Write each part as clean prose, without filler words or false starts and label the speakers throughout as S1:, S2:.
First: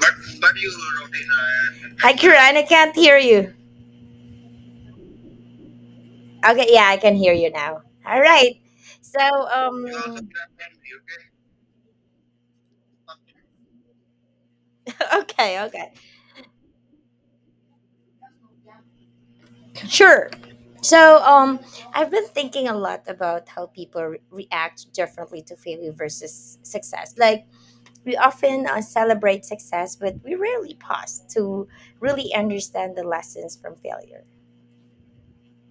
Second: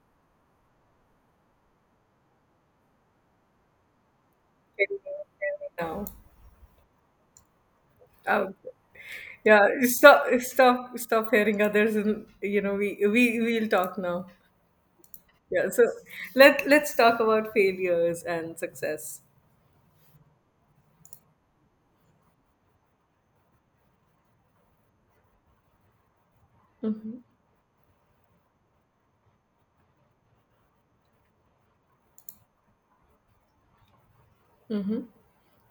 S1: But but you, Rowena. Hi, Kiran. I can't hear you.
S2: Now.
S1: Okay, yeah, I can hear you now. All
S2: Oh,
S1: right. So, you also
S2: yeah, stop,
S1: can
S2: stop,
S1: you
S2: stop hearing others, and you know we'll talk now.
S1: can okay,
S2: Yeah, so
S1: okay,
S2: let's talk about failures and success.
S1: sure. So, I've been thinking a lot about how people react differently to failure versus success. Like, we often celebrate success, but we rarely pause to really understand the lessons from failure.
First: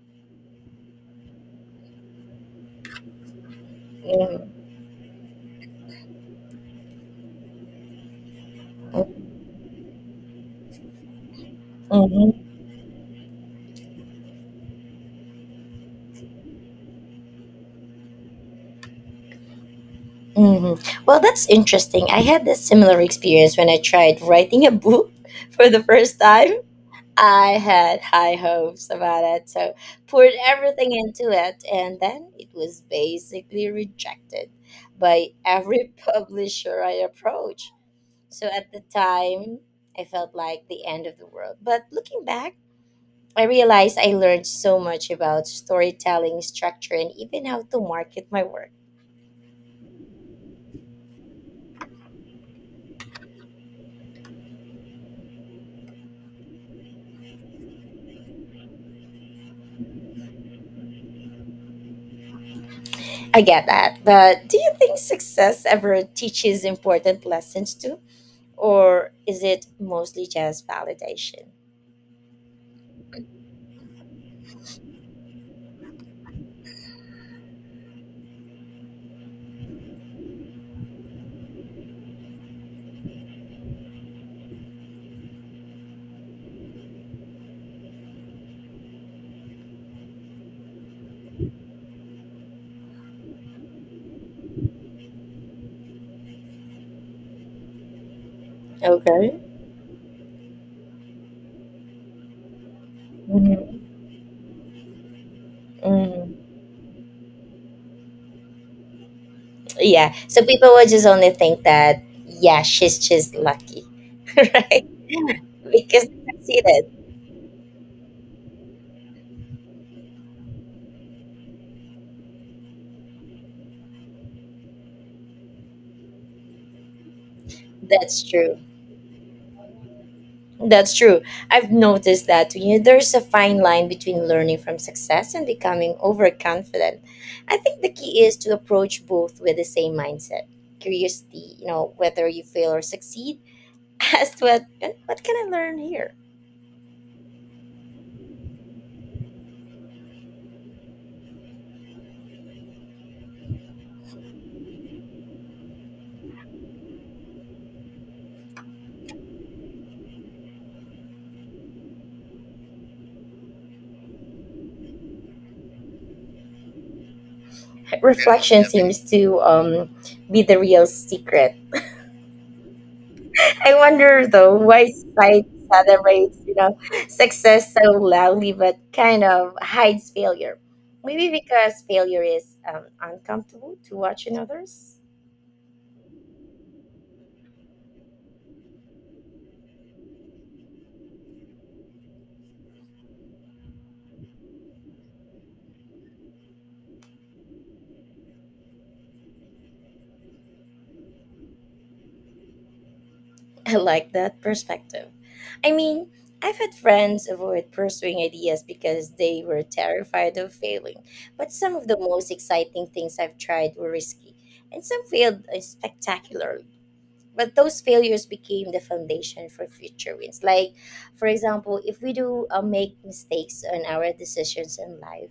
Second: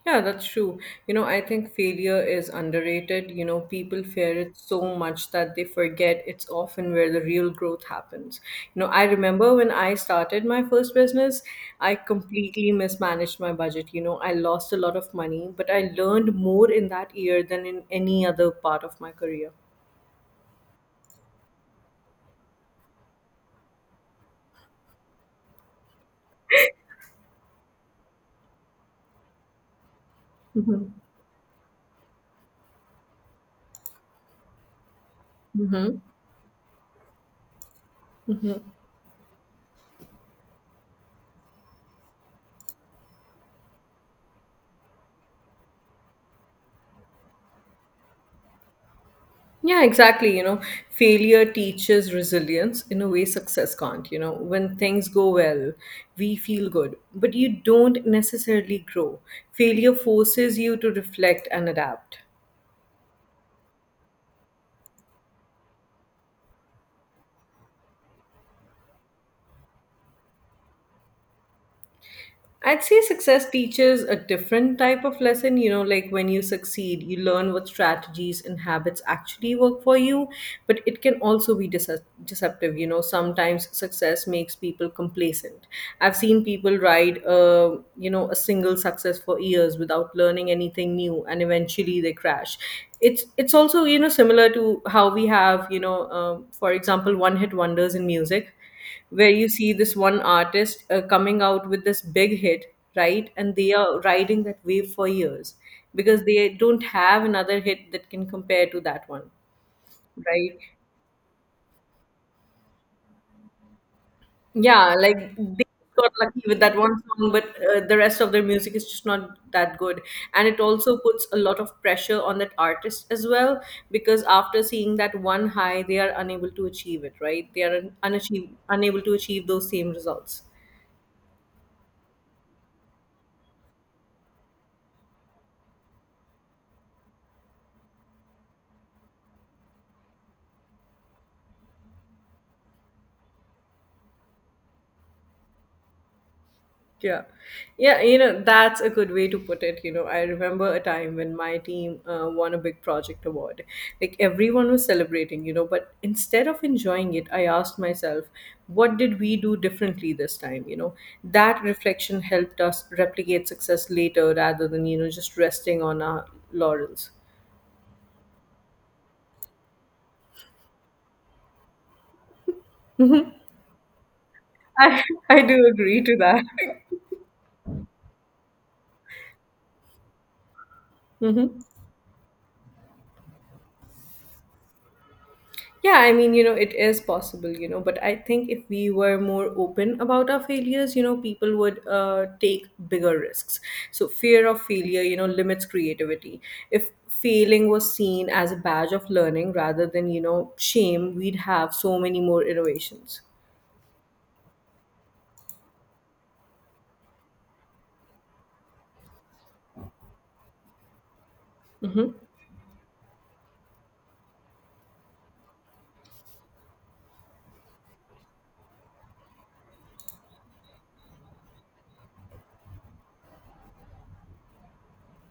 S2: Yeah, that's true. You know, I think failure is underrated. You know, people fear it
S1: Mm-hmm.
S2: so much that they forget it's often where the real growth happens. You know, I remember when I started my first business, I
S1: Mm-hmm.
S2: completely mismanaged my budget. You know, I lost a lot of money, but I learned more in that year than in any other part of my career.
S1: Hmm. Well, that's interesting. I had a similar experience when I tried writing a book for the first time. I had high hopes about it, so poured everything into it, and then it was basically rejected by every publisher I approached. So at the time, I felt like the end of the world. But looking back, I realized I learned so much about storytelling, structure, and even how to market my work.
S2: Yeah, exactly. You know, failure teaches resilience in a way success can't. You know, when things go well, we feel good, but you don't necessarily grow. Failure forces you to reflect and adapt.
S1: I get that. But do you think success ever teaches important lessons too? Or is it mostly just validation?
S2: I'd say success teaches a different type of lesson. You know, like when you succeed, you learn what strategies and habits actually work for you, but it can also be deceptive. You know, sometimes success makes people complacent. I've seen people ride, you know, a single success for years without learning anything new, and eventually they crash. It's also, you know, similar to how we have, you know, for example, one hit wonders in music, where
S1: Okay.
S2: you see this one artist coming out with this big hit, right? And they
S1: Mhm.
S2: are riding that wave for years because
S1: Mhm.
S2: they don't have another hit that can compare to that one,
S1: Yeah. So
S2: right?
S1: people will just only think that, yeah, she's just lucky, right?
S2: Yeah, like they
S1: Because
S2: got
S1: they
S2: lucky with
S1: see
S2: that
S1: that.
S2: one song, but the rest of their music is just not that good. And it also puts a lot of pressure on that artist as well, because after seeing that one high, they are unable to achieve it, right? They are
S1: That's true.
S2: unable to achieve those same results.
S1: That's true. I've noticed that, there's a fine line between learning from success and becoming overconfident. I think the key is to approach both with the same mindset. Curiosity, whether you fail or succeed, ask what can I learn here?
S2: Yeah. Yeah, you know, that's a good way to put it. You know, I remember a time when my team won a big project award. Like, everyone was celebrating, you know, but instead of enjoying it, I asked myself, what did we do differently this time? You know, that reflection helped us replicate success later rather than, you know, just resting on our laurels.
S1: Reflection seems to be the real secret. I wonder though why
S2: I, I
S1: side
S2: do agree to
S1: celebrates
S2: that.
S1: success so loudly but kind of hides failure. Maybe
S2: Hmm.
S1: because failure is uncomfortable to watch in others.
S2: Yeah, I mean, you know, it is possible, you know, but I think if we were more open about our failures, you know, people would take bigger risks. So, fear of failure, you know, limits creativity. If failing was seen as a badge of learning rather than, you know, shame, we'd have so many more innovations.
S1: I like that perspective. I mean, I've had friends avoid pursuing ideas because they were terrified of failing. But some of the
S2: Mm-hmm.
S1: most exciting things I've tried were risky, and some failed spectacularly. But those failures became the foundation for future wins. Like, for example, if we do make mistakes on our decisions in life,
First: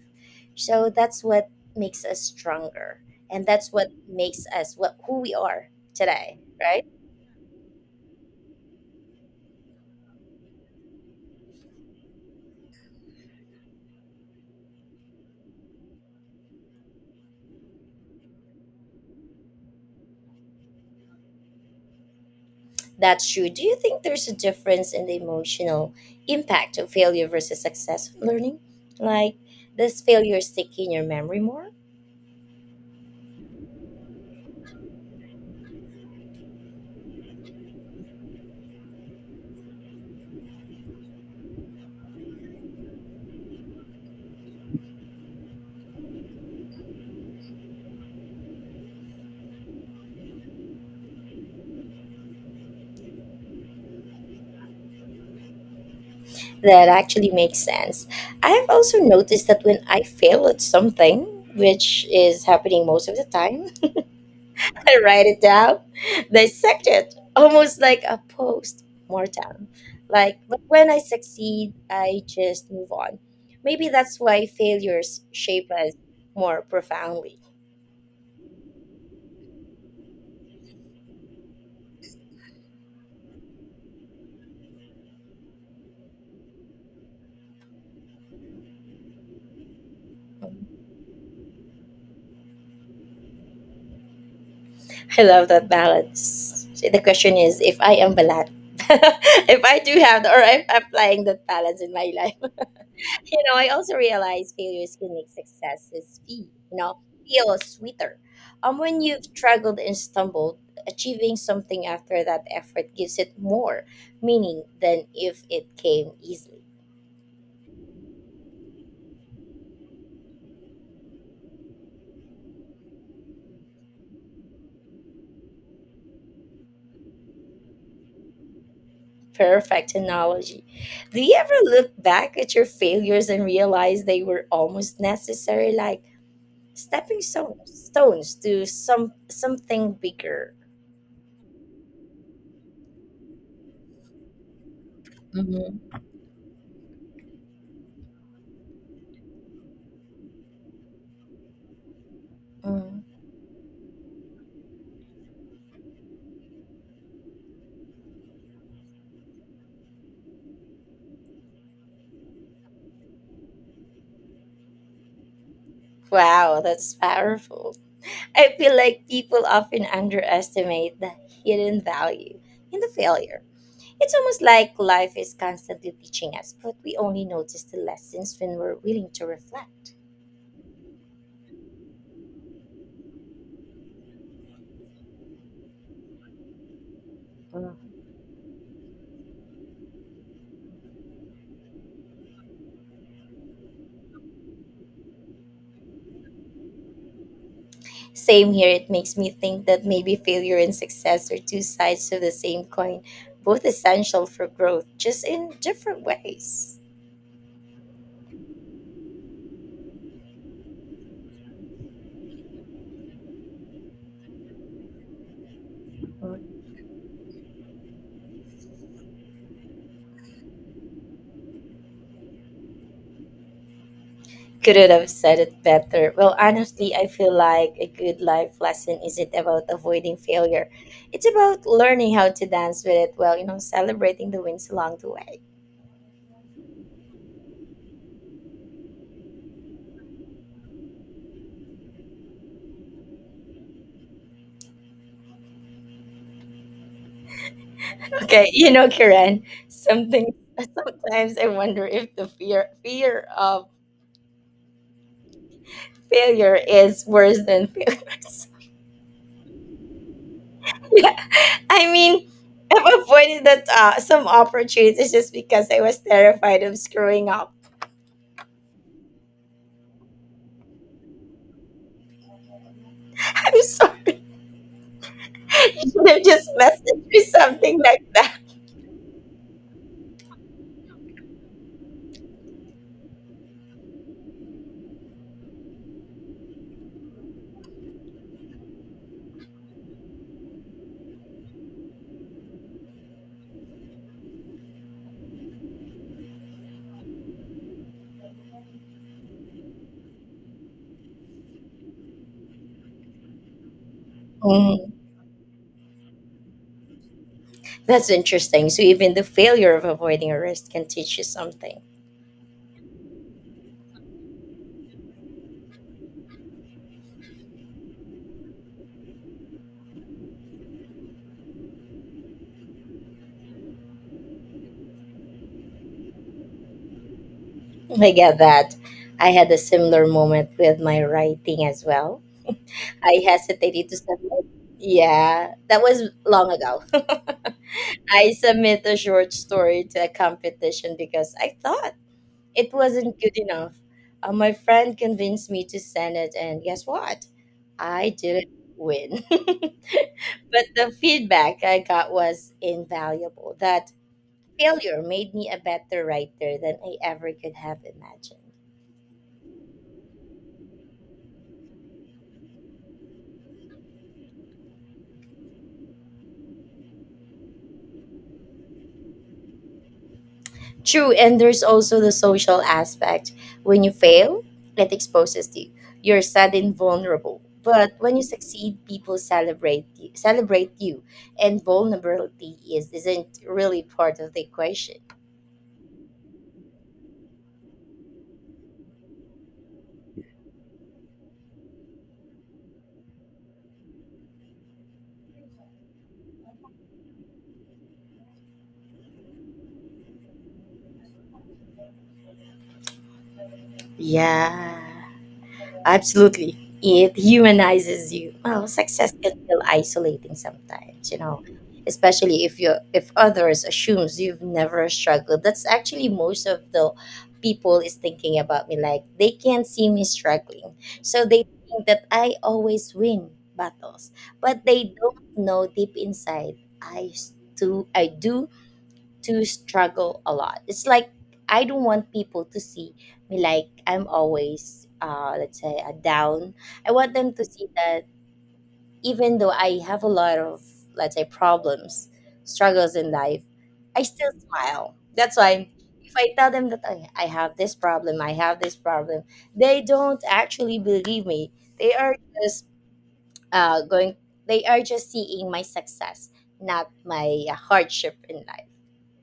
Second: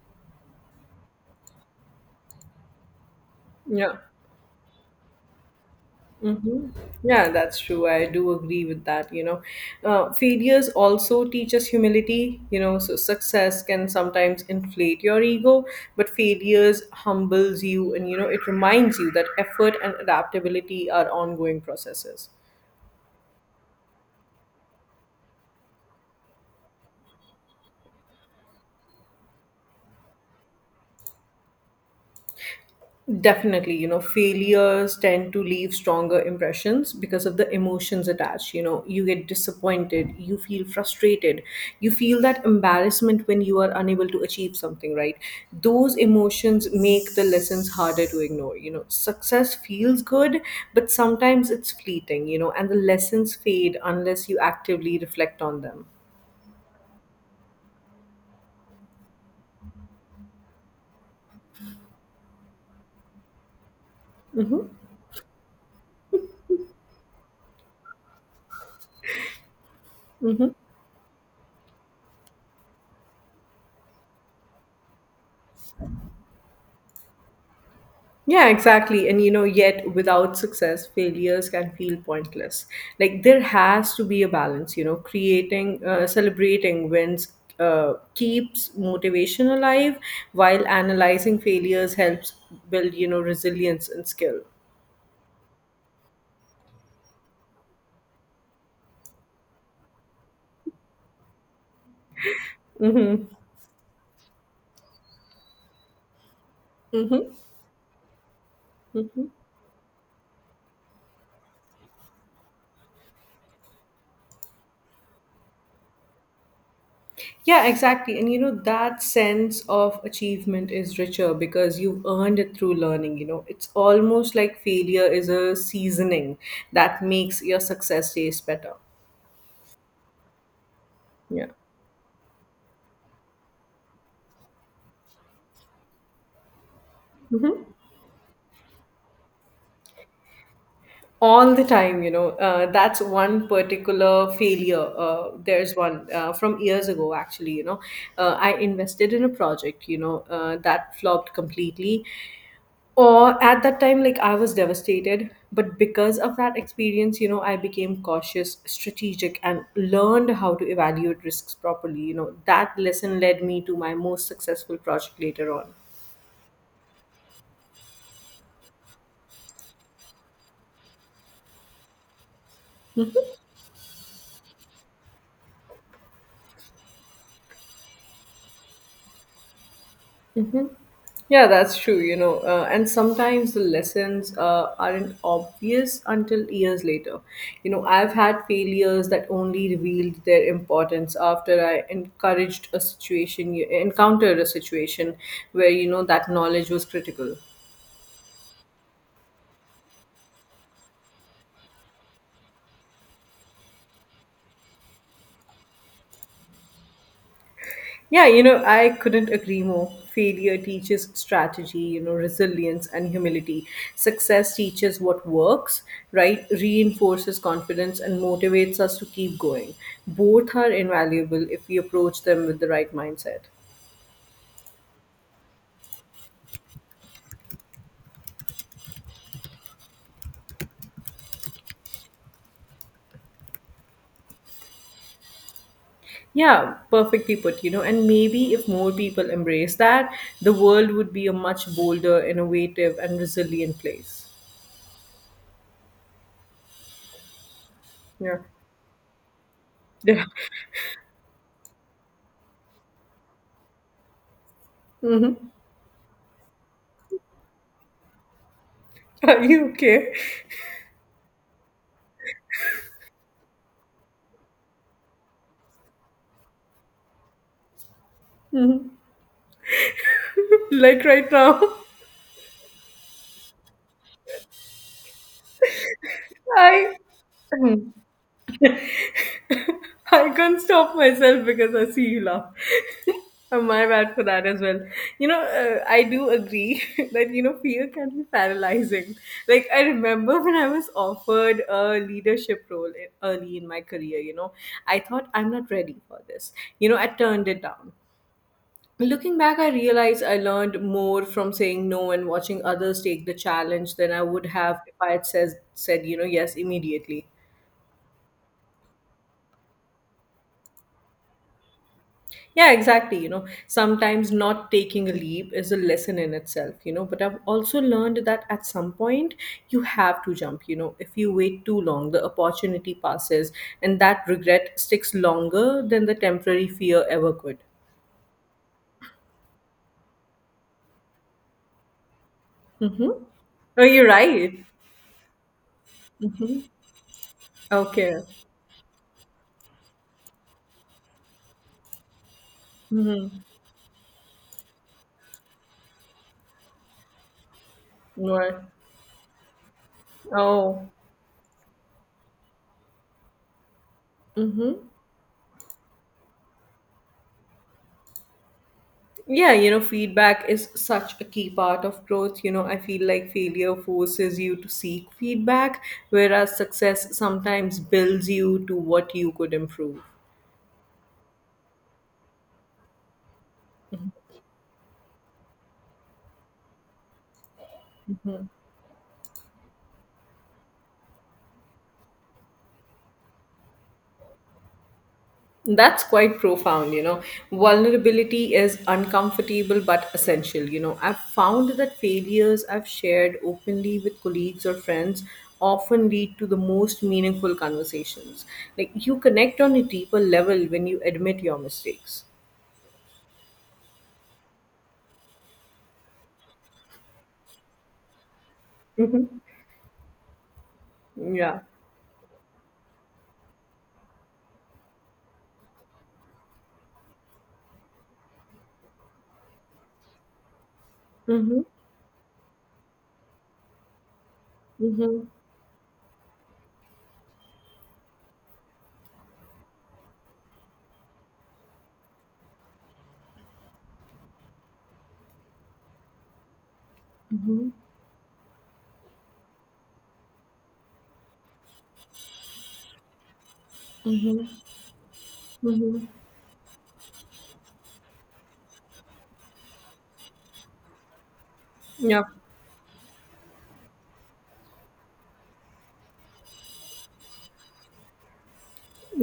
S1: so that's what makes us stronger, and that's what
S2: Yeah.
S1: makes us what who we are today,
S2: Mm-hmm.
S1: right?
S2: Yeah, that's true. I do agree with that. You know, failures also teach us humility. You know, so success can sometimes inflate your ego, but failures humbles you, and you know, it reminds you that effort and adaptability are ongoing processes.
S1: That's true. Do you think there's a difference in the emotional impact of failure versus success learning? Like, does failure stick in your memory more?
S2: Definitely, you know, failures tend to leave stronger impressions because of the emotions attached. You know, you get disappointed, you feel frustrated, you feel that embarrassment when you are unable to achieve something, right? Those emotions make the lessons harder to ignore. You know, success feels good, but sometimes it's fleeting, you know, and the lessons fade unless you actively reflect on them.
S1: That actually makes sense. I have also noticed that when I fail at something, which is happening most of the time, I write it down, dissect it, almost like a post mortem. Like, but when I succeed, I just move on. Maybe that's why failures shape us more profoundly.
S2: Yeah, exactly. And you know, yet without success, failures can feel pointless. Like, there has to be a balance, you know, celebrating wins keeps motivation alive while analyzing failures helps build, you know, resilience and skill.
S1: I love that balance. See, the question is if I am balanced, if I do have or if I'm applying that balance in my life. You know, I also realize failures can make successes feel, you know,
S2: Mm-hmm.
S1: feel sweeter. When you've struggled and stumbled, achieving something after that effort gives it more meaning than if it came easily.
S2: Yeah, exactly. And you know, that sense of achievement is richer because you've earned it through learning. You know, it's almost like failure is a seasoning that makes your success taste better.
S1: Perfect analogy. Do you
S2: Yeah.
S1: ever look back at your failures and realize they were almost necessary? Like, stepping stones to something bigger.
S2: All the time, you know. That's one particular failure. There's
S1: Hmm.
S2: one from years ago, actually, you know. I invested in a project, you know, that flopped completely.
S1: Mm.
S2: Or at that time, like, I was devastated, but because of that experience, you know, I became cautious, strategic, and learned how to evaluate risks properly. You know, that lesson led me to my most successful project later on.
S1: Wow, that's powerful. I feel like people often underestimate the hidden value in the failure. It's almost like life is constantly teaching us, but we only notice the lessons when we're willing to reflect.
S2: Yeah, that's true, you know. And sometimes the lessons aren't obvious until years later. You know,
S1: Mm.
S2: I've had failures that only revealed their importance after I encountered a situation where, you know, that knowledge was critical.
S1: Same here, it makes me think that maybe failure and success are two sides of the same coin, both essential for growth, just in different ways.
S2: Yeah, you know, I couldn't agree more. Failure teaches strategy, you know, resilience and humility. Success teaches what works, right? Reinforces confidence and motivates us to keep going. Both are invaluable if we approach them with the right mindset.
S1: Couldn't have said it better. Well, honestly, I feel like a good life lesson isn't about avoiding failure. It's about learning how to dance with it while celebrating the wins along the way.
S2: Yeah, perfectly put, you know, and maybe if more people embrace that, the world would be a much bolder, innovative, and resilient place. Yeah.
S1: Okay, Karen,
S2: Yeah.
S1: something sometimes I wonder if the fear of
S2: Hmm.
S1: failure is worse than failures.
S2: Are you okay?
S1: Yeah, I mean, I've avoided that some opportunities just because I was terrified of screwing up.
S2: Hmm. Like, right now?
S1: I'm sorry, I should have just
S2: I.
S1: messaged me something
S2: Hmm.
S1: like
S2: I can't stop myself because I see you laugh. My bad for that as well. You know, I do agree that, you know, fear can be paralyzing. Like, I remember when I was offered a leadership role early in my career, you know, I thought, I'm not ready for this. You know, I turned it down. Looking back, I realized I learned more from saying no and watching others take the challenge than I would have
S1: that.
S2: if I had said, you know, yes immediately.
S1: That's interesting. So even the failure of avoiding arrest can teach you something.
S2: Yeah, exactly. You know, sometimes not taking a leap is a lesson in itself, you know. But I've also learned that at some point you have to jump, you know. If you wait too long, the opportunity passes, and that regret sticks longer than the temporary fear ever could.
S1: I get that. I had a similar moment with my writing as well.
S2: Mm-hmm.
S1: I
S2: Oh,
S1: hesitated to
S2: you're
S1: submit.
S2: right.
S1: Yeah, that was long
S2: Mm-hmm.
S1: ago.
S2: Okay.
S1: I submit a short story to a competition because I thought it wasn't
S2: Mm-hmm.
S1: good enough. My friend convinced me to send it, and guess what? I didn't
S2: Right.
S1: win. But the
S2: Oh.
S1: feedback I got was invaluable. That
S2: Mm-hmm.
S1: Failure made me a better writer than I ever could have imagined.
S2: Yeah, you know, feedback is such a key part of growth. You know, I feel like failure forces you to seek feedback, whereas success sometimes builds you to what you could improve.
S1: True, and there's also the social aspect. When you fail, it exposes you. You're sad and vulnerable. But when you succeed, people celebrate you, and vulnerability is isn't really part of the equation.
S2: That's quite profound, you know. Vulnerability is uncomfortable but essential. You know, I've found that failures I've shared openly with colleagues or friends often lead to the most meaningful conversations. Like, you connect on a deeper level when you admit your mistakes.
S1: Yeah. Absolutely. It humanizes you. Well, success
S2: Hmm.
S1: can feel isolating sometimes
S2: Yeah.
S1: especially if others assumes you've never struggled. That's actually most of the people is thinking about me, like, they can't see me struggling. So they
S2: Mhm,
S1: think that I always win battles, but they don't
S2: mhm,
S1: know deep inside do I do to struggle a lot. It's like I don't want people to see me, like, I'm always, let's say, a down. I want them to see
S2: mhm,
S1: that even though I have a lot of, let's say, problems, struggles in life, I still
S2: mhm,
S1: smile. That's why
S2: mhm.
S1: if I tell them that I have this problem, I have this problem, they don't actually believe me. They are
S2: Yeah.
S1: just uh, going seeing my success, not my hardship in life.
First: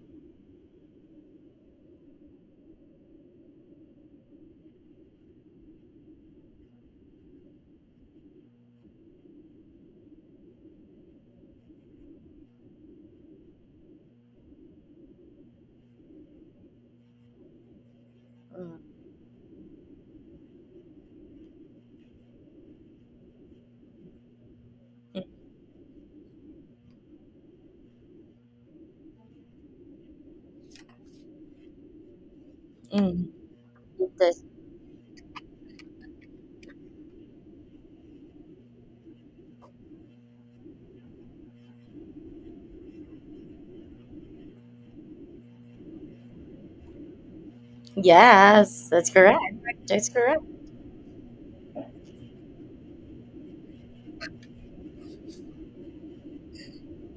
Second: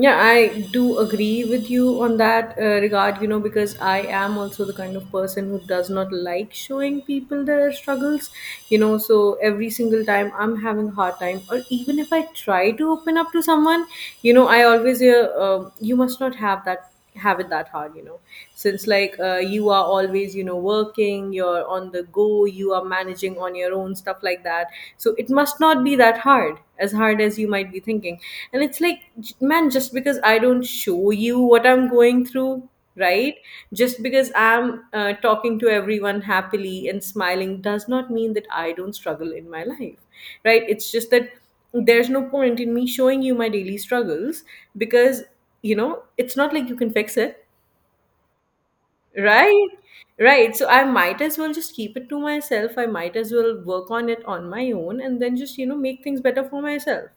S2: Yeah, I do agree with you on that regard, you know, because I am also the kind of person who does not like showing people their struggles. You know, so every single time I'm having a hard time, or even if I try to open up to someone, you know, I always hear, you must not have that have it that hard, you know,
S1: Mm,
S2: since, like, you are always, you know, working, you're on the go, you are managing on your own stuff like that, so
S1: mm,
S2: it must not be that hard as you might be thinking. And it's like, man, just because I don't show you what I'm going through,
S1: mm.
S2: right? Just
S1: It
S2: because
S1: does-
S2: I'm talking to everyone happily and smiling does not mean that I don't struggle in my life, right? It's just that there's no point in me showing you my daily struggles, because, you know, it's not like you can fix it,
S1: yes, that's correct.
S2: right?
S1: That's correct.
S2: Right. So I might as well just keep it to myself. I might as well work on it on my own, and then just, you know, make things better for myself,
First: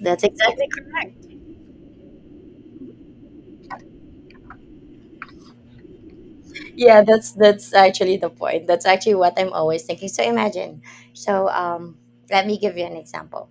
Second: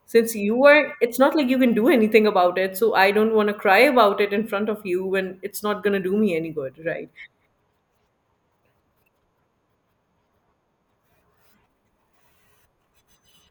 S1: That's
S2: since you
S1: exactly
S2: are, it's
S1: correct.
S2: not like you can do anything about it. So I don't want to cry about it in front of you when it's not going to do me any good,
S1: Yeah,
S2: right?
S1: that's actually the point. That's actually what I'm always thinking. So imagine, so, let me give you an example.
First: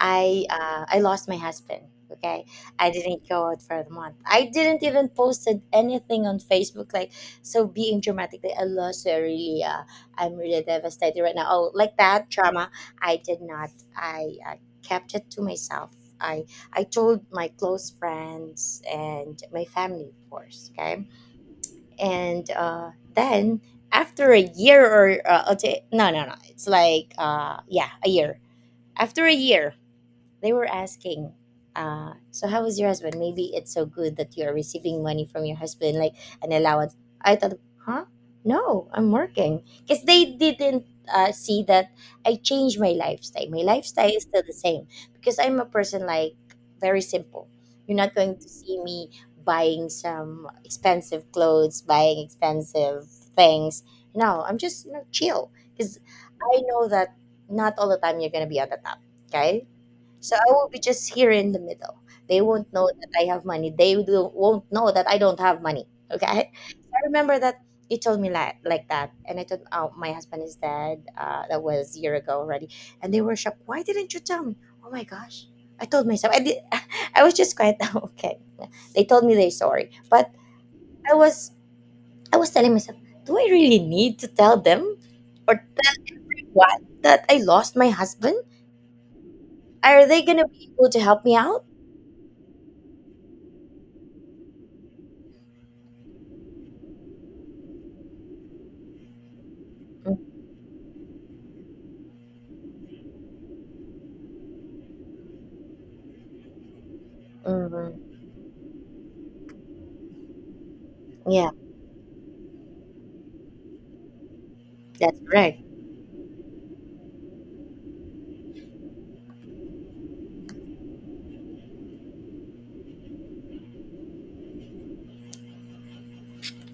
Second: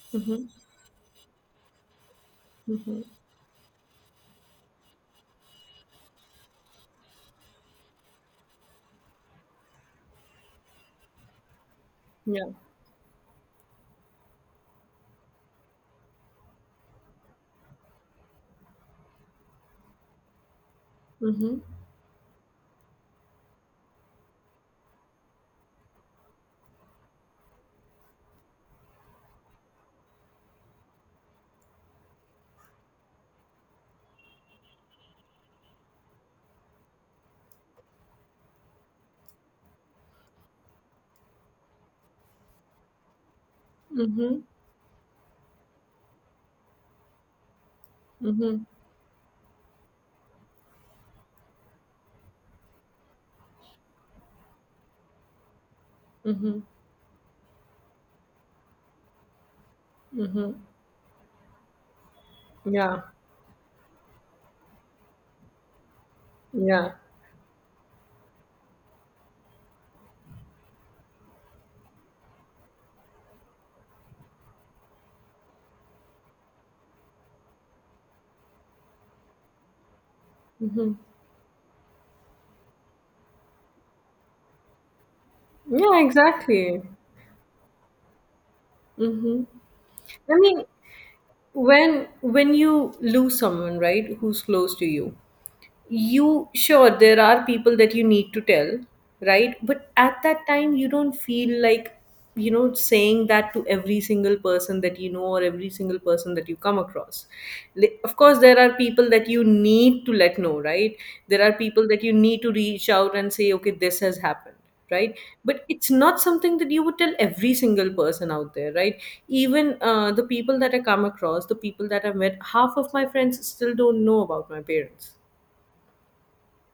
S1: i
S2: Mm-hmm.
S1: uh i lost my husband. Okay. I
S2: Mm-hmm.
S1: didn't go out for the month. I didn't even posted anything on Facebook, like, so being dramatic, like, I lost her, really, I'm really devastated right now, oh, like that
S2: Yeah.
S1: drama. I did not. I kept it to myself. I i told my close friends and my family, of course. Okay.
S2: Mm-hmm.
S1: And then, after a year, or no, no, no, it's like, yeah, a year. After a year they were asking, "So how is your husband? Maybe it's so good that you are receiving money from your husband, like an allowance." I thought, huh? No, I'm working, because they didn't see that I changed my lifestyle. My lifestyle is
S2: Mm-hmm.
S1: still the same, because I'm a person, like, very simple. You're not going to
S2: Mm-hmm.
S1: see me buying some expensive clothes, buying expensive things. No, I'm just, chill, because I
S2: Mm-hmm.
S1: know that not all the time you're going to be at the top. Okay. So I
S2: Mm-hmm.
S1: will be just here in the middle. They won't know
S2: Yeah.
S1: that I have money. They won't know that I don't have money. Okay.
S2: Yeah.
S1: I remember that you told me, like that. And I told, oh, my husband is dead. That was a year ago already. And they were shocked. Why didn't you tell me? Oh my gosh. I told myself. I did. I was just quite okay. They told me they're sorry. But
S2: Mm-hmm.
S1: I was I was telling myself, do I really need to tell them? Or tell
S2: Yeah,
S1: what?
S2: exactly.
S1: That I lost my husband?
S2: Hmm.
S1: Are they
S2: I
S1: gonna
S2: mean,
S1: be able to help me out?
S2: when you lose someone, right, who's close to you, you sure there are people that you need to tell, right? But at that time you don't feel like, you know, saying that to every single person that you know, or every single person that you come across.
S1: Mm-hmm.
S2: Of course, there are people that you need to let know, right? There
S1: Yeah,
S2: are people that you need to reach out and say, okay, this has happened, right?
S1: that's right.
S2: But it's not something that you would tell every single person out there, right? Even the people that I come across, the people that I met, half of my friends still don't know about my parents.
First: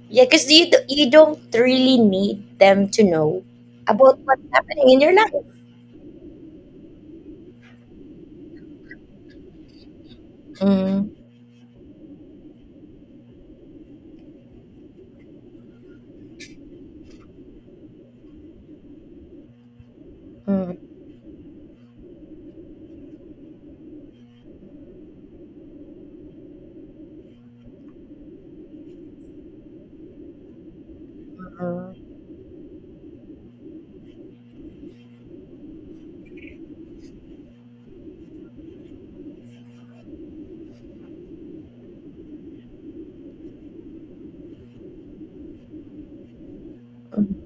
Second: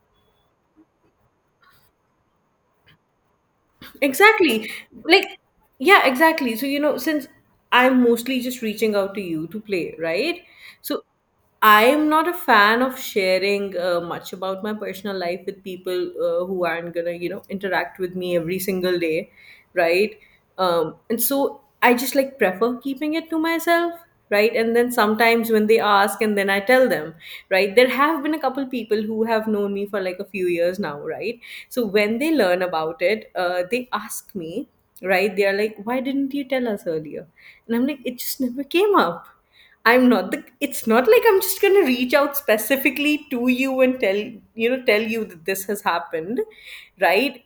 S1: Yeah, because you don't really need them to know about what's
S2: Exactly.
S1: happening in your
S2: Like,
S1: life.
S2: yeah, exactly. So, you know, since I'm mostly just reaching out to you to play, right? So,
S1: Mm-hmm.
S2: I'm not a fan of sharing much about my personal life with people who aren't gonna, you know, interact with me every single day, right? And so I just like prefer keeping it to myself, right? And then sometimes when they ask, and then I tell them, right? There have been a couple people who have known me for like a few years now, right? So
S1: Mm-hmm.
S2: when they learn about it, they ask me, right? They are like, why didn't you tell us earlier? And I'm like, it just never came up. I'm not the, it's not like I'm just going to reach out specifically to you and tell, tell you that this has happened, right?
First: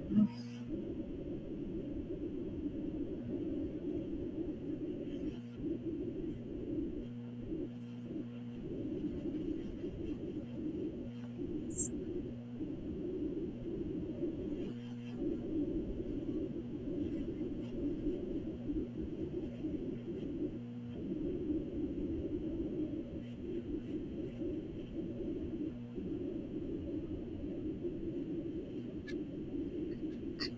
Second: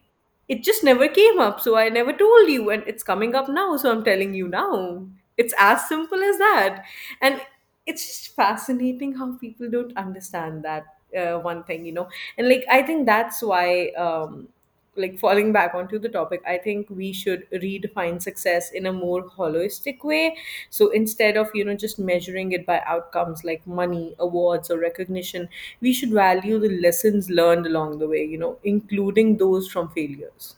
S2: It just never came up. So I never told you, and it's coming up now. So I'm telling you now. It's as simple as that. And it's just fascinating how people don't understand that one thing, and like I think that's why like, falling back onto the topic, I think we should redefine success in a more holistic way. So instead of just measuring it by outcomes like money, awards, or recognition, we should value the lessons learned along the way, including those from failures.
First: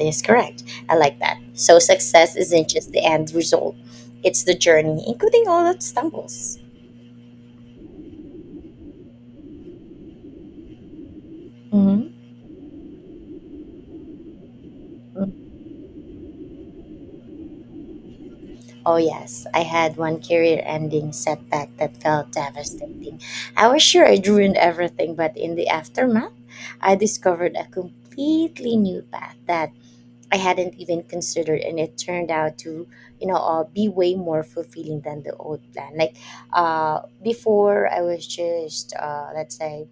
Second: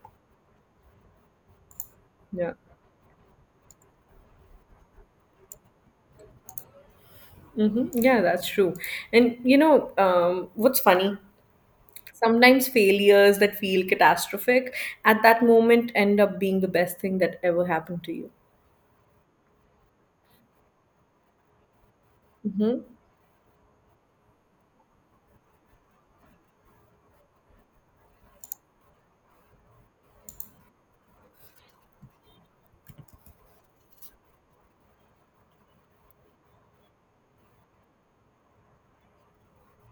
S1: Is correct. I like that. So success
S2: Yeah.
S1: isn't just the end result; it's the journey, including all the stumbles.
S2: Mm-hmm. Yeah, that's true. And you know, what's funny?
S1: Hmm.
S2: Sometimes failures that feel catastrophic at that moment end up being the best thing that ever happened to you.
S1: Oh yes, I had one career-ending setback that felt
S2: Mhm.
S1: devastating. I was sure I'd ruined everything, but in the aftermath, I discovered a completely new path that I hadn't even considered, and it turned out to, be way more fulfilling than the old plan. Like, before I was just, let's say,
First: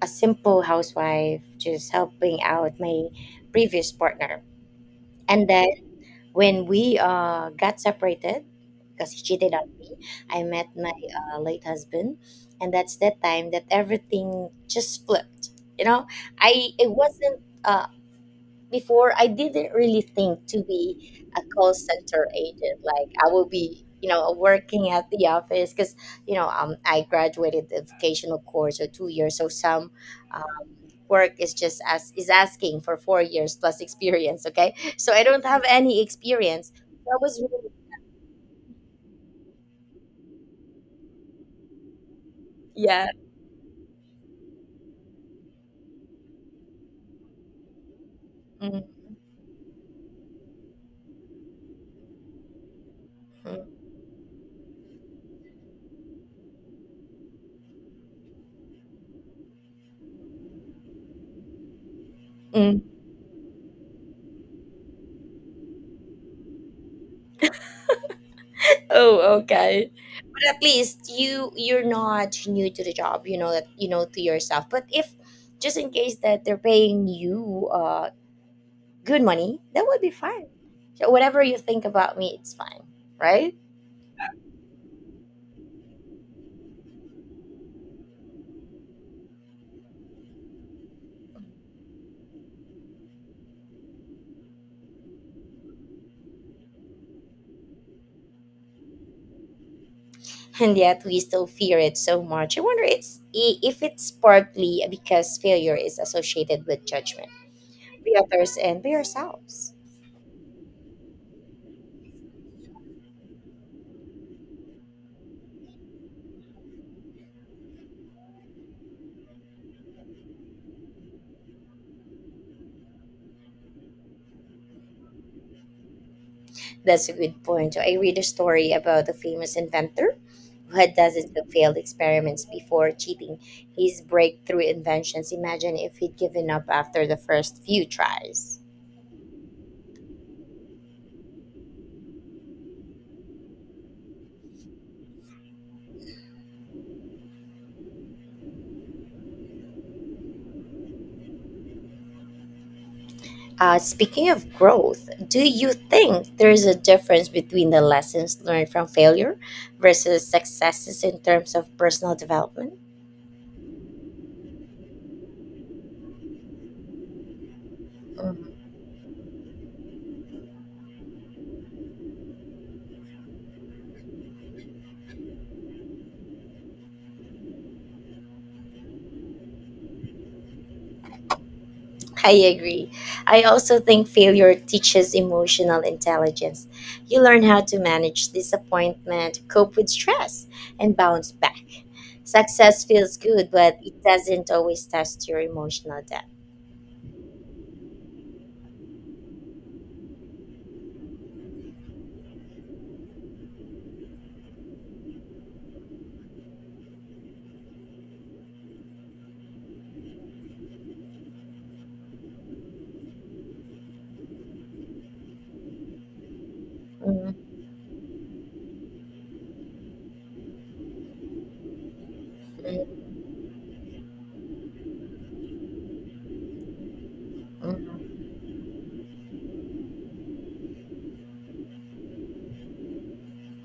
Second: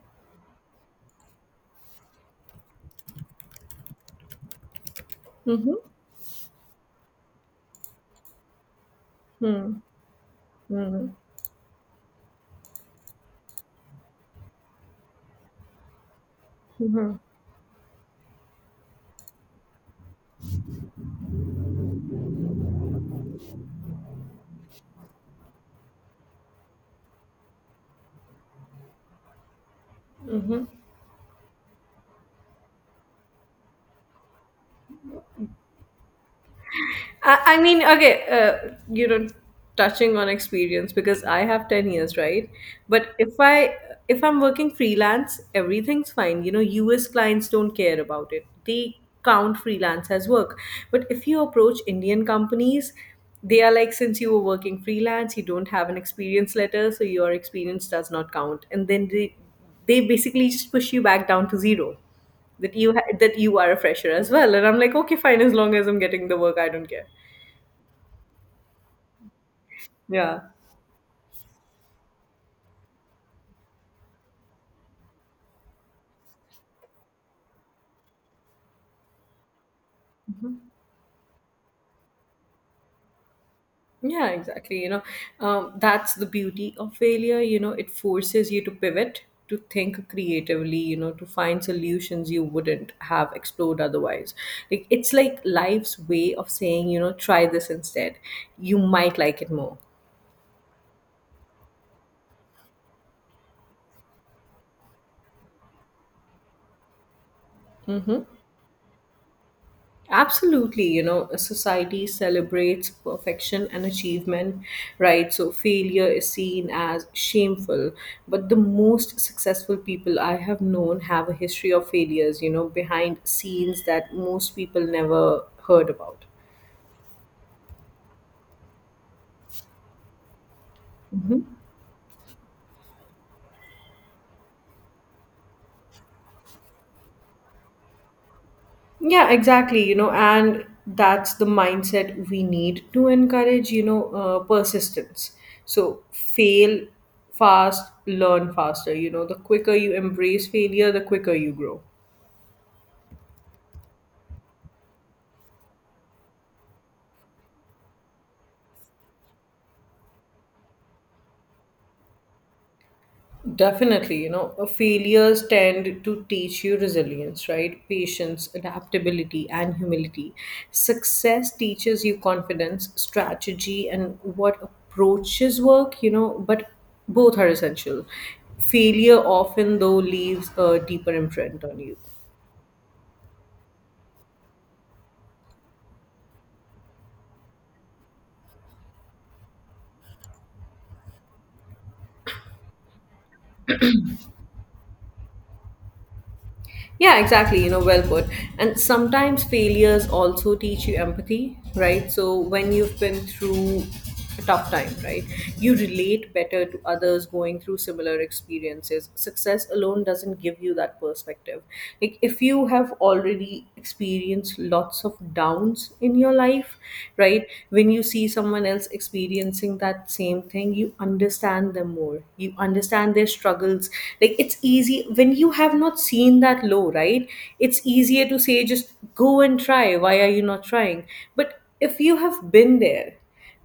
S1: a simple housewife, just helping out my previous partner. And then
S2: Mhm.
S1: when we got separated, because he cheated on
S2: Mhm.
S1: me, I met my
S2: Mhm.
S1: late husband, and that's the time that everything just flipped. You know, I it
S2: Mhm.
S1: wasn't. Before I didn't really think to be a call center agent. Like I will be, working at the office, because I graduated the vocational course or 2 years. So some uh, work is just as is asking for 4 years plus experience. Okay, so I don't have any experience. That
S2: I,
S1: was
S2: I
S1: really,
S2: mean, okay, you know, touching on experience because I have 10 years, right?
S1: yeah.
S2: But if I if I'm working freelance, everything's fine. You know, US clients don't care about it;
S1: Hmm.
S2: they count freelance as work. But if you approach Indian companies, they are like, since you were working freelance, you don't have an experience letter, so your experience does not count, and then they basically just push you back down to zero, that you are a fresher as well. And I'm like, okay, fine, as long as I'm getting the work, I don't care.
S1: Oh, okay.
S2: Yeah.
S1: But at least you're not new to the job. You know that, you know to yourself. But if just in case that they're paying you good money, that would be fine. So whatever you think about me, it's fine, right?
S2: Yeah, exactly. You know, that's the beauty of failure. You know, it forces you to pivot, to think creatively, you know, to find solutions you wouldn't have explored otherwise. Like, it's like life's way of saying, you know, try this instead. You might like it more.
S1: And yet we still fear it so much. I wonder if it's partly because failure is associated with judgment, by others and by ourselves.
S2: Absolutely, you know, a society celebrates perfection and achievement, right? So failure is seen as shameful. But the most successful people I have known have a history of failures, you know, behind scenes that most people never heard about.
S1: That's a good point. So, I read a story about a famous inventor who had dozens of
S2: Mhm.
S1: failed experiments before cheating his breakthrough inventions. Imagine if he'd given up after the first few tries.
S2: Yeah, exactly. You know, and that's the mindset we need to encourage, you know, persistence. So fail fast, learn faster. You know, the quicker you embrace failure, the quicker you grow.
S1: Speaking of growth, do you think there is a difference between the lessons learned from failure versus successes in terms of personal development?
S2: Definitely, you know, failures tend to teach you resilience, right? Patience, adaptability, and humility. Success teaches you confidence, strategy, and what approaches work, you know, but both are essential. Failure often, though, leaves a deeper imprint on you.
S1: I agree. I also think failure teaches emotional intelligence. You learn how to manage disappointment, cope with stress, and bounce back. Success feels good, but it doesn't always test your emotional depth.
S2: Yeah, exactly. You know, well put. And sometimes failures also teach you empathy, right? So when you've been through a tough time, right, you relate better to others going through similar experiences. Success alone doesn't give you that perspective. Like, if you have already experienced lots of downs in your life, right,
S1: Mhm,
S2: when you see someone else experiencing that same thing, you understand them more. You understand their struggles. Like, it's easy when you have not seen that low, right? It's
S1: mhm,
S2: easier to say, just go and try. Why are you not trying? But if you have been there,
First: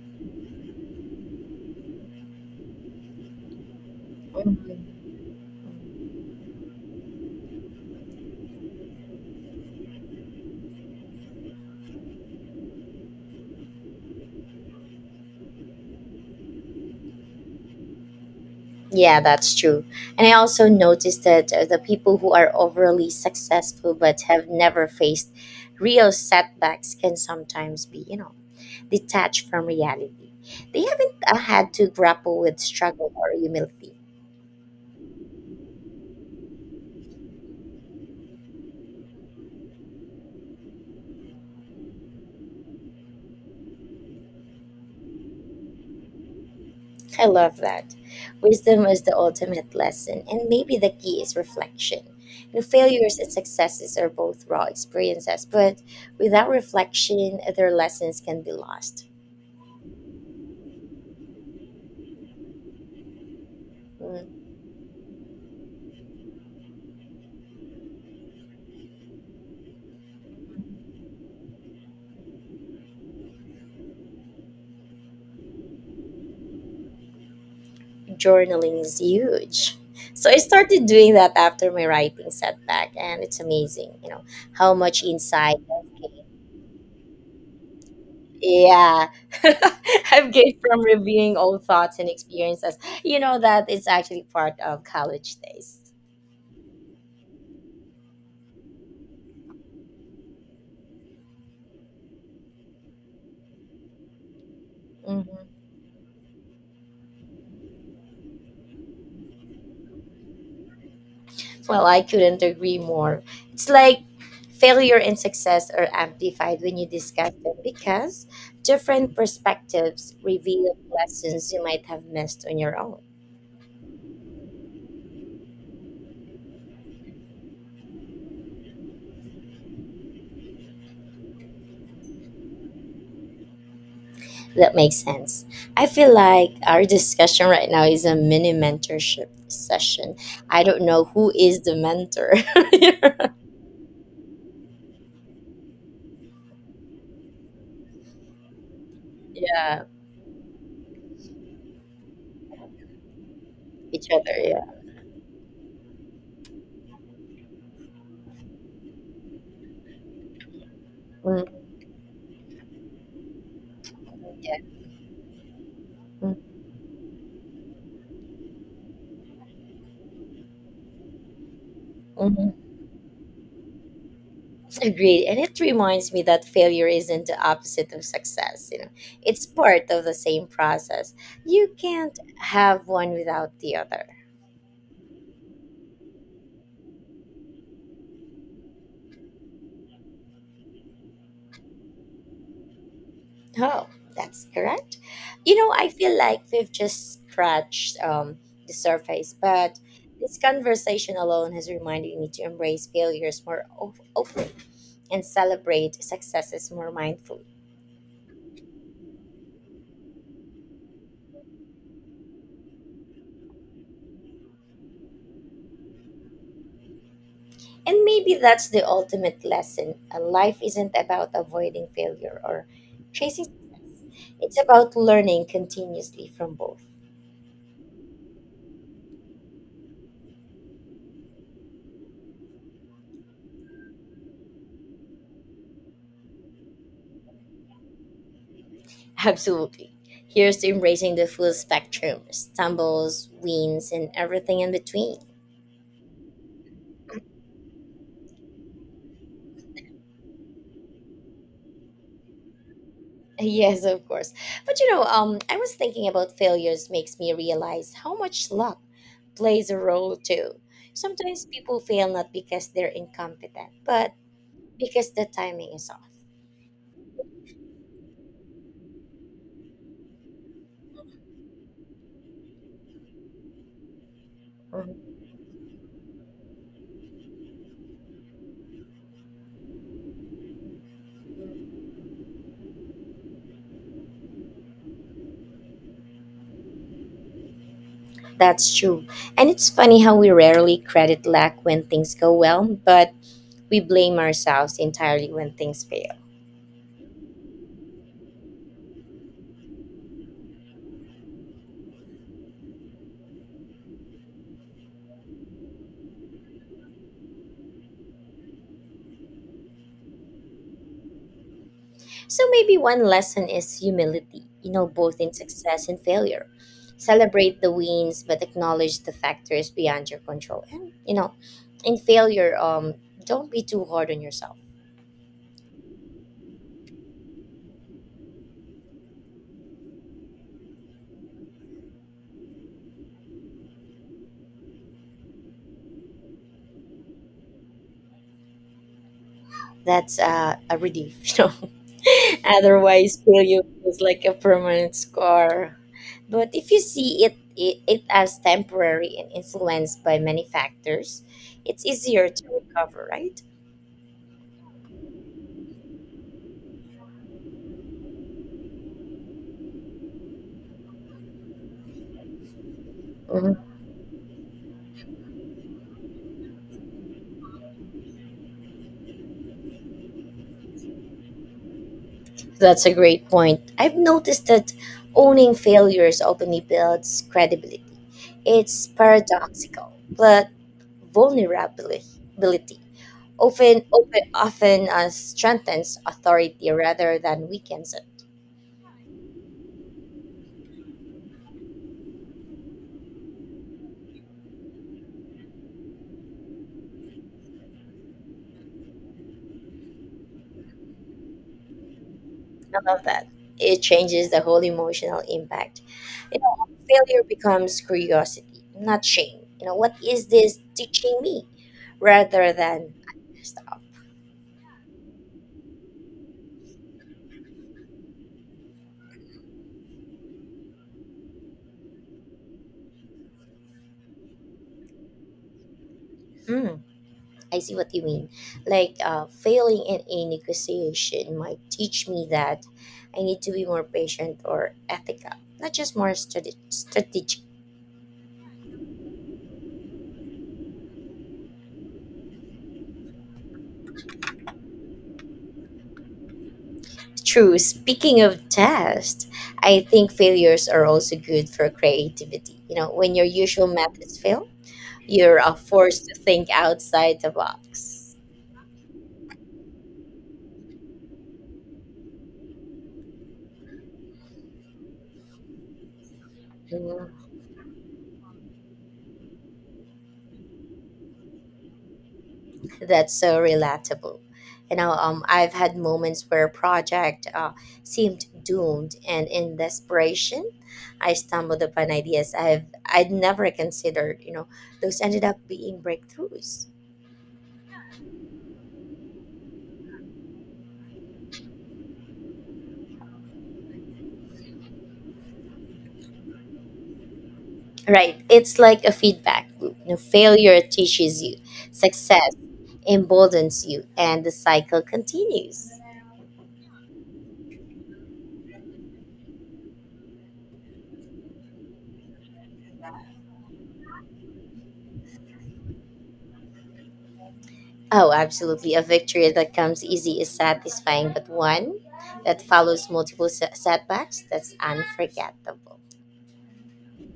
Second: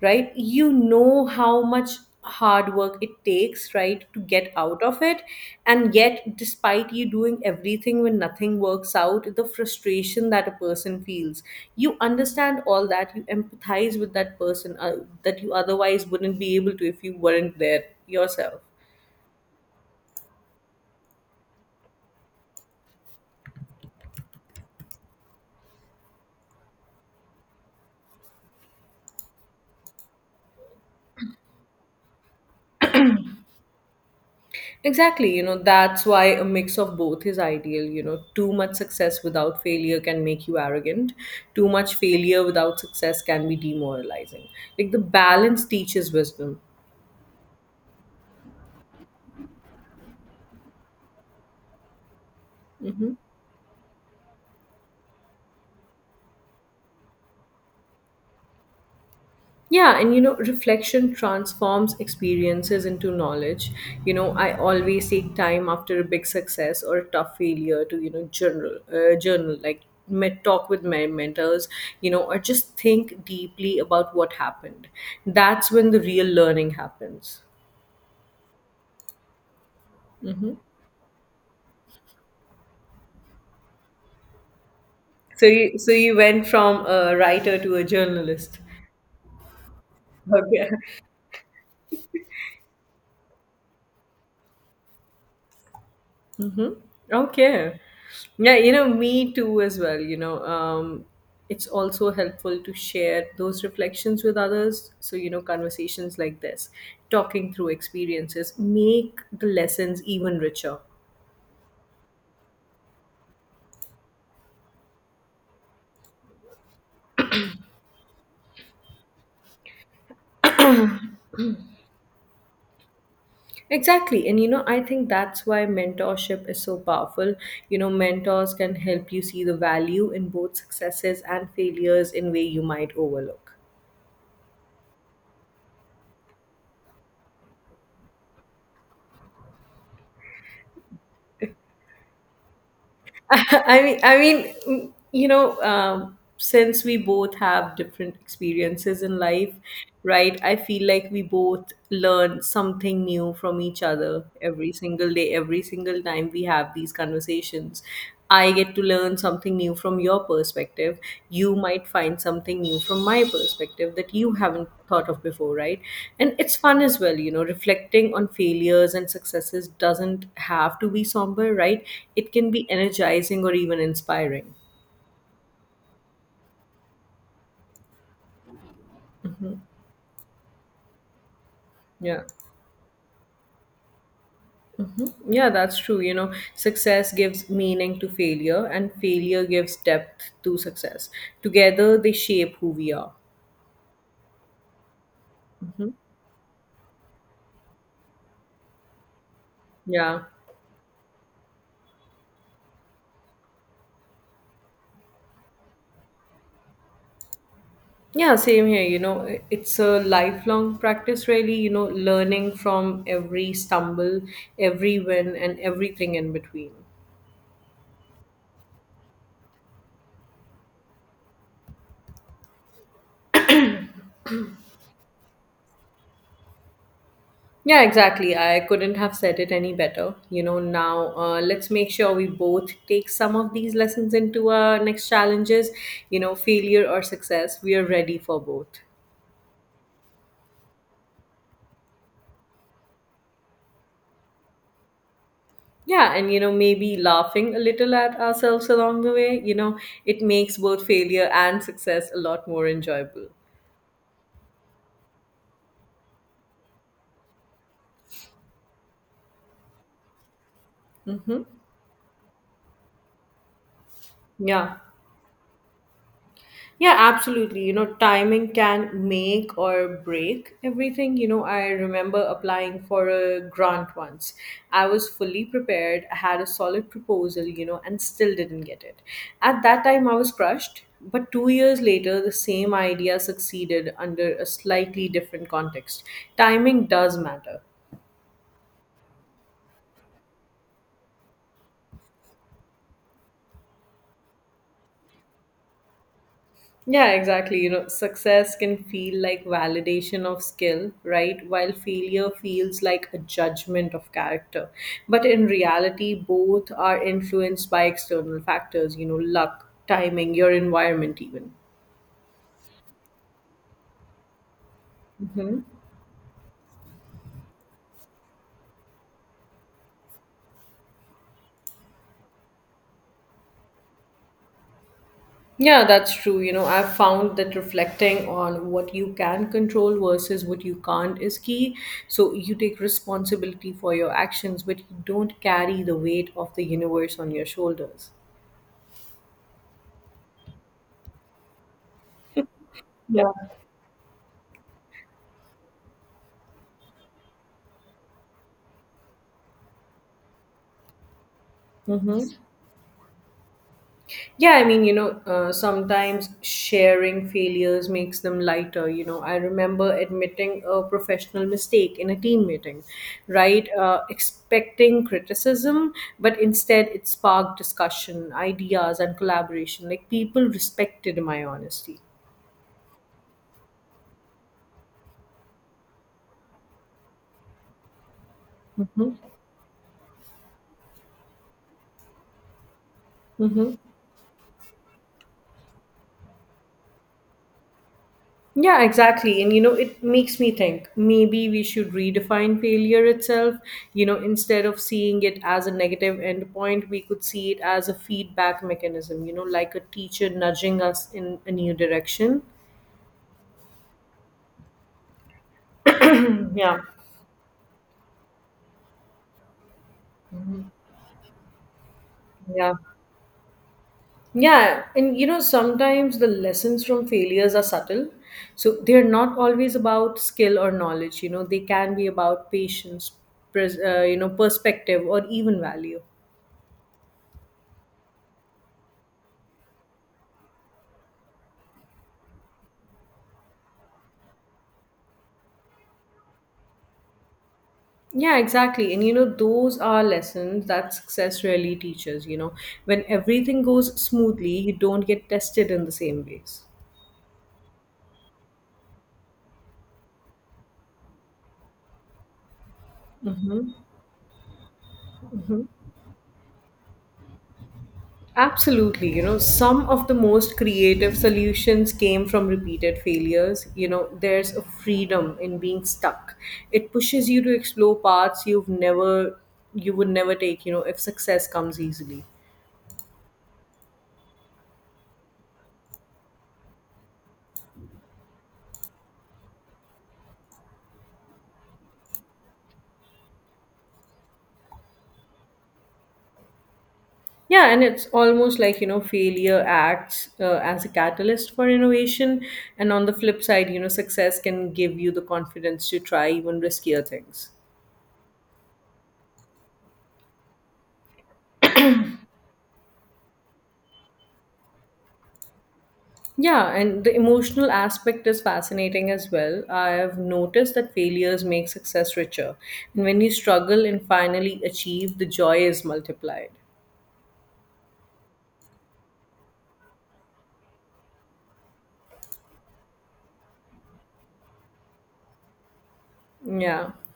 S2: right, you know how much hard work it takes, right, to get out of
S1: mhm.
S2: it. And yet, despite you doing everything when nothing works out, the frustration that a person feels, you understand all that, you empathize with that person that you otherwise wouldn't be able to if you weren't there yourself.
S1: Yeah, that's true. And I also noticed that the people who are overly successful but have never faced real setbacks can sometimes be, you know, detached from reality. They haven't had to grapple with struggle or humility.
S2: Exactly, you know, that's why a mix of both is ideal. You know, too much success without failure can make you arrogant. Too much failure without success can be demoralizing. Like, the balance teaches wisdom.
S1: I love that. Wisdom is the ultimate lesson, and maybe the key is reflection. You know,
S2: Hmm.
S1: failures and successes are both raw experiences, but without reflection, their lessons can be lost.
S2: Yeah, and you know, reflection transforms experiences into knowledge. You know,
S1: Mm.
S2: I always take time after a big success or a tough failure to, you know, journal, talk with my mentors, you know, or just think deeply about what happened. That's when the real learning happens.
S1: Journaling is huge. So I started doing that after my writing setback, and it's amazing, you know, how much
S2: So
S1: insight,
S2: you, so you went from a writer to a journalist.
S1: yeah, I've gained
S2: Okay.
S1: from reviewing old thoughts and experiences. You know that it's actually part of college days.
S2: Hmm. Okay. Yeah, you know, me too as well. You know, it's also helpful to share those reflections with others. So,
S1: Hmm.
S2: you know, conversations like this, talking through experiences, make the lessons even richer.
S1: Well, I couldn't agree more. It's like failure and success are amplified when you discuss them because different perspectives reveal lessons you might have missed on your own.
S2: Exactly. And, you know, I think that's why mentorship is so powerful. You know, mentors can help you see the value in both successes and failures in way you might overlook.
S1: That makes sense. I feel like our discussion right now is a mini mentorship session. I don't know who is the mentor.
S2: You know, since we both have different experiences in life,
S1: Yeah,
S2: right? I feel like we both learn something new from each
S1: each
S2: other
S1: other. Yeah.
S2: every single day, every single time we have these conversations. I get to learn something new from your perspective.
S1: Mm,
S2: You might find something new from my perspective that you
S1: yeah.
S2: haven't thought of before, right?
S1: Mm,
S2: And it's fun as well, you know, reflecting on failures and successes doesn't have to be somber, right? It can
S1: mhm.
S2: be energizing or even inspiring.
S1: Agreed. And it reminds me that failure isn't the opposite of success. You know, it's part of the same process. You can't
S2: Yeah.
S1: have one without the other.
S2: Yeah, that's true. You know, success gives meaning to failure, and failure gives depth to success. Together, they shape who we are.
S1: Oh, that's correct. You know, I feel like we've just scratched the surface, but
S2: Yeah.
S1: this conversation alone has reminded me to embrace failures more openly and celebrate successes more mindfully.
S2: Yeah, same here. You know, it's a lifelong practice, really, you know, learning from every stumble, every win, and everything in between.
S1: And maybe that's the ultimate lesson. Life isn't about avoiding failure or chasing, it's about learning continuously from both.
S2: Yeah, exactly. I couldn't have said it any better. You know, now let's make sure we both take some of these lessons into our next challenges, you know, failure or success. We are ready for both.
S1: Absolutely. Here's to embracing the full spectrum stumbles, wins, and everything in between.
S2: Yeah, and you know, maybe laughing a little at ourselves along the way, you know, it makes both failure and success a lot more enjoyable.
S1: Yes, of course. But you know, I was thinking about failures makes me realize how much luck plays a role too.
S2: Mm-hmm.
S1: Sometimes people fail not because they're incompetent, but
S2: Yeah.
S1: because the timing is off.
S2: Yeah, absolutely. You know, timing can make or break everything. You know, I remember applying for a grant once. I was
S1: Mhm.
S2: fully prepared, I had a solid proposal, you know, and still didn't get it. At that time, I was crushed. But 2 years later, the same idea succeeded under a slightly different context. Timing does matter.
S1: That's true. And it's funny how we rarely credit luck when things go well, but we blame ourselves entirely when things fail.
S2: Yeah, exactly. You know, success can feel like validation of skill, right? While failure feels like a judgment of character. But in reality, both are influenced by external factors, you know, luck, timing, your environment, even.
S1: So maybe one lesson is humility, you know, both in
S2: Hmm.
S1: success and failure. Celebrate the wins, but acknowledge the factors beyond your control. And, you know, in failure, don't be too hard on yourself.
S2: Yeah, that's true. You know, I've found that reflecting on what you can control versus what you can't is key. So you take responsibility for your actions, but you don't carry the weight of the universe on your shoulders.
S1: That's a relief, you know, otherwise
S2: Yeah.
S1: failure feels like a permanent scar, but if you see it as temporary and influenced by many factors, it's easier
S2: Mm-hmm.
S1: to recover, right?
S2: Yeah, I mean, you know, sometimes sharing failures makes them lighter. You know, I remember admitting a professional mistake in a team meeting,
S1: Mhm.
S2: right? Expecting criticism, but instead it sparked discussion, ideas, and collaboration. Like, people respected my honesty.
S1: That's a great point. I've noticed that owning failures openly builds credibility. It's
S2: Mm-hmm.
S1: paradoxical, but vulnerability,
S2: Mm-hmm.
S1: often open, often strengthens authority rather than weakens it.
S2: Yeah, exactly. And you know, it makes me think maybe we should redefine failure itself. You know, instead of seeing it as a negative endpoint, we could see it as a feedback mechanism, you know, like a teacher nudging us in a new direction.
S1: I love that. It changes the whole emotional impact. You know,
S2: Yeah,
S1: failure becomes curiosity, not shame. You know, what is this teaching me, rather
S2: yeah.
S1: than I messed up.
S2: Yeah, and you know, sometimes the lessons from failures are subtle. So they're not always about skill or knowledge, you know, they can be about patience, you know, perspective, or even value.
S1: Mm. I see what you mean. Like failing in a negotiation might teach me that I need to be more patient or ethical, not just more strategic.
S2: Yeah, exactly. And you know, those are lessons that success really teaches. You know, when everything goes smoothly, you don't get tested in the same ways.
S1: True. Speaking of tests, I think failures are also good for creativity. You know, when your usual
S2: Mm-hmm.
S1: methods fail, you're forced to think outside the box.
S2: Absolutely. You know, some of the most creative solutions came from repeated failures. You know, there's a freedom in being stuck. It
S1: Mm.
S2: pushes you to explore paths you've never, you would never take, you know, if success comes easily.
S1: That's so relatable. You know, I've had moments where a project seemed doomed, and in desperation, I stumbled upon ideas I'd never considered. You know, those ended up being breakthroughs.
S2: Yeah, and it's almost like, you know, failure acts as a catalyst for innovation. And on the flip side, you know, success can give you the confidence to try even riskier things.
S1: Right. It's like a feedback loop. You know, failure teaches you, success emboldens you, and the cycle continues.
S2: Yeah, and the emotional aspect is fascinating as well. I have noticed that failures make success richer. And when you struggle and finally achieve, the joy is multiplied.
S1: Oh, absolutely. A victory that comes easy is satisfying, but one that follows multiple setbacks, that's unforgettable.
S2: Yeah.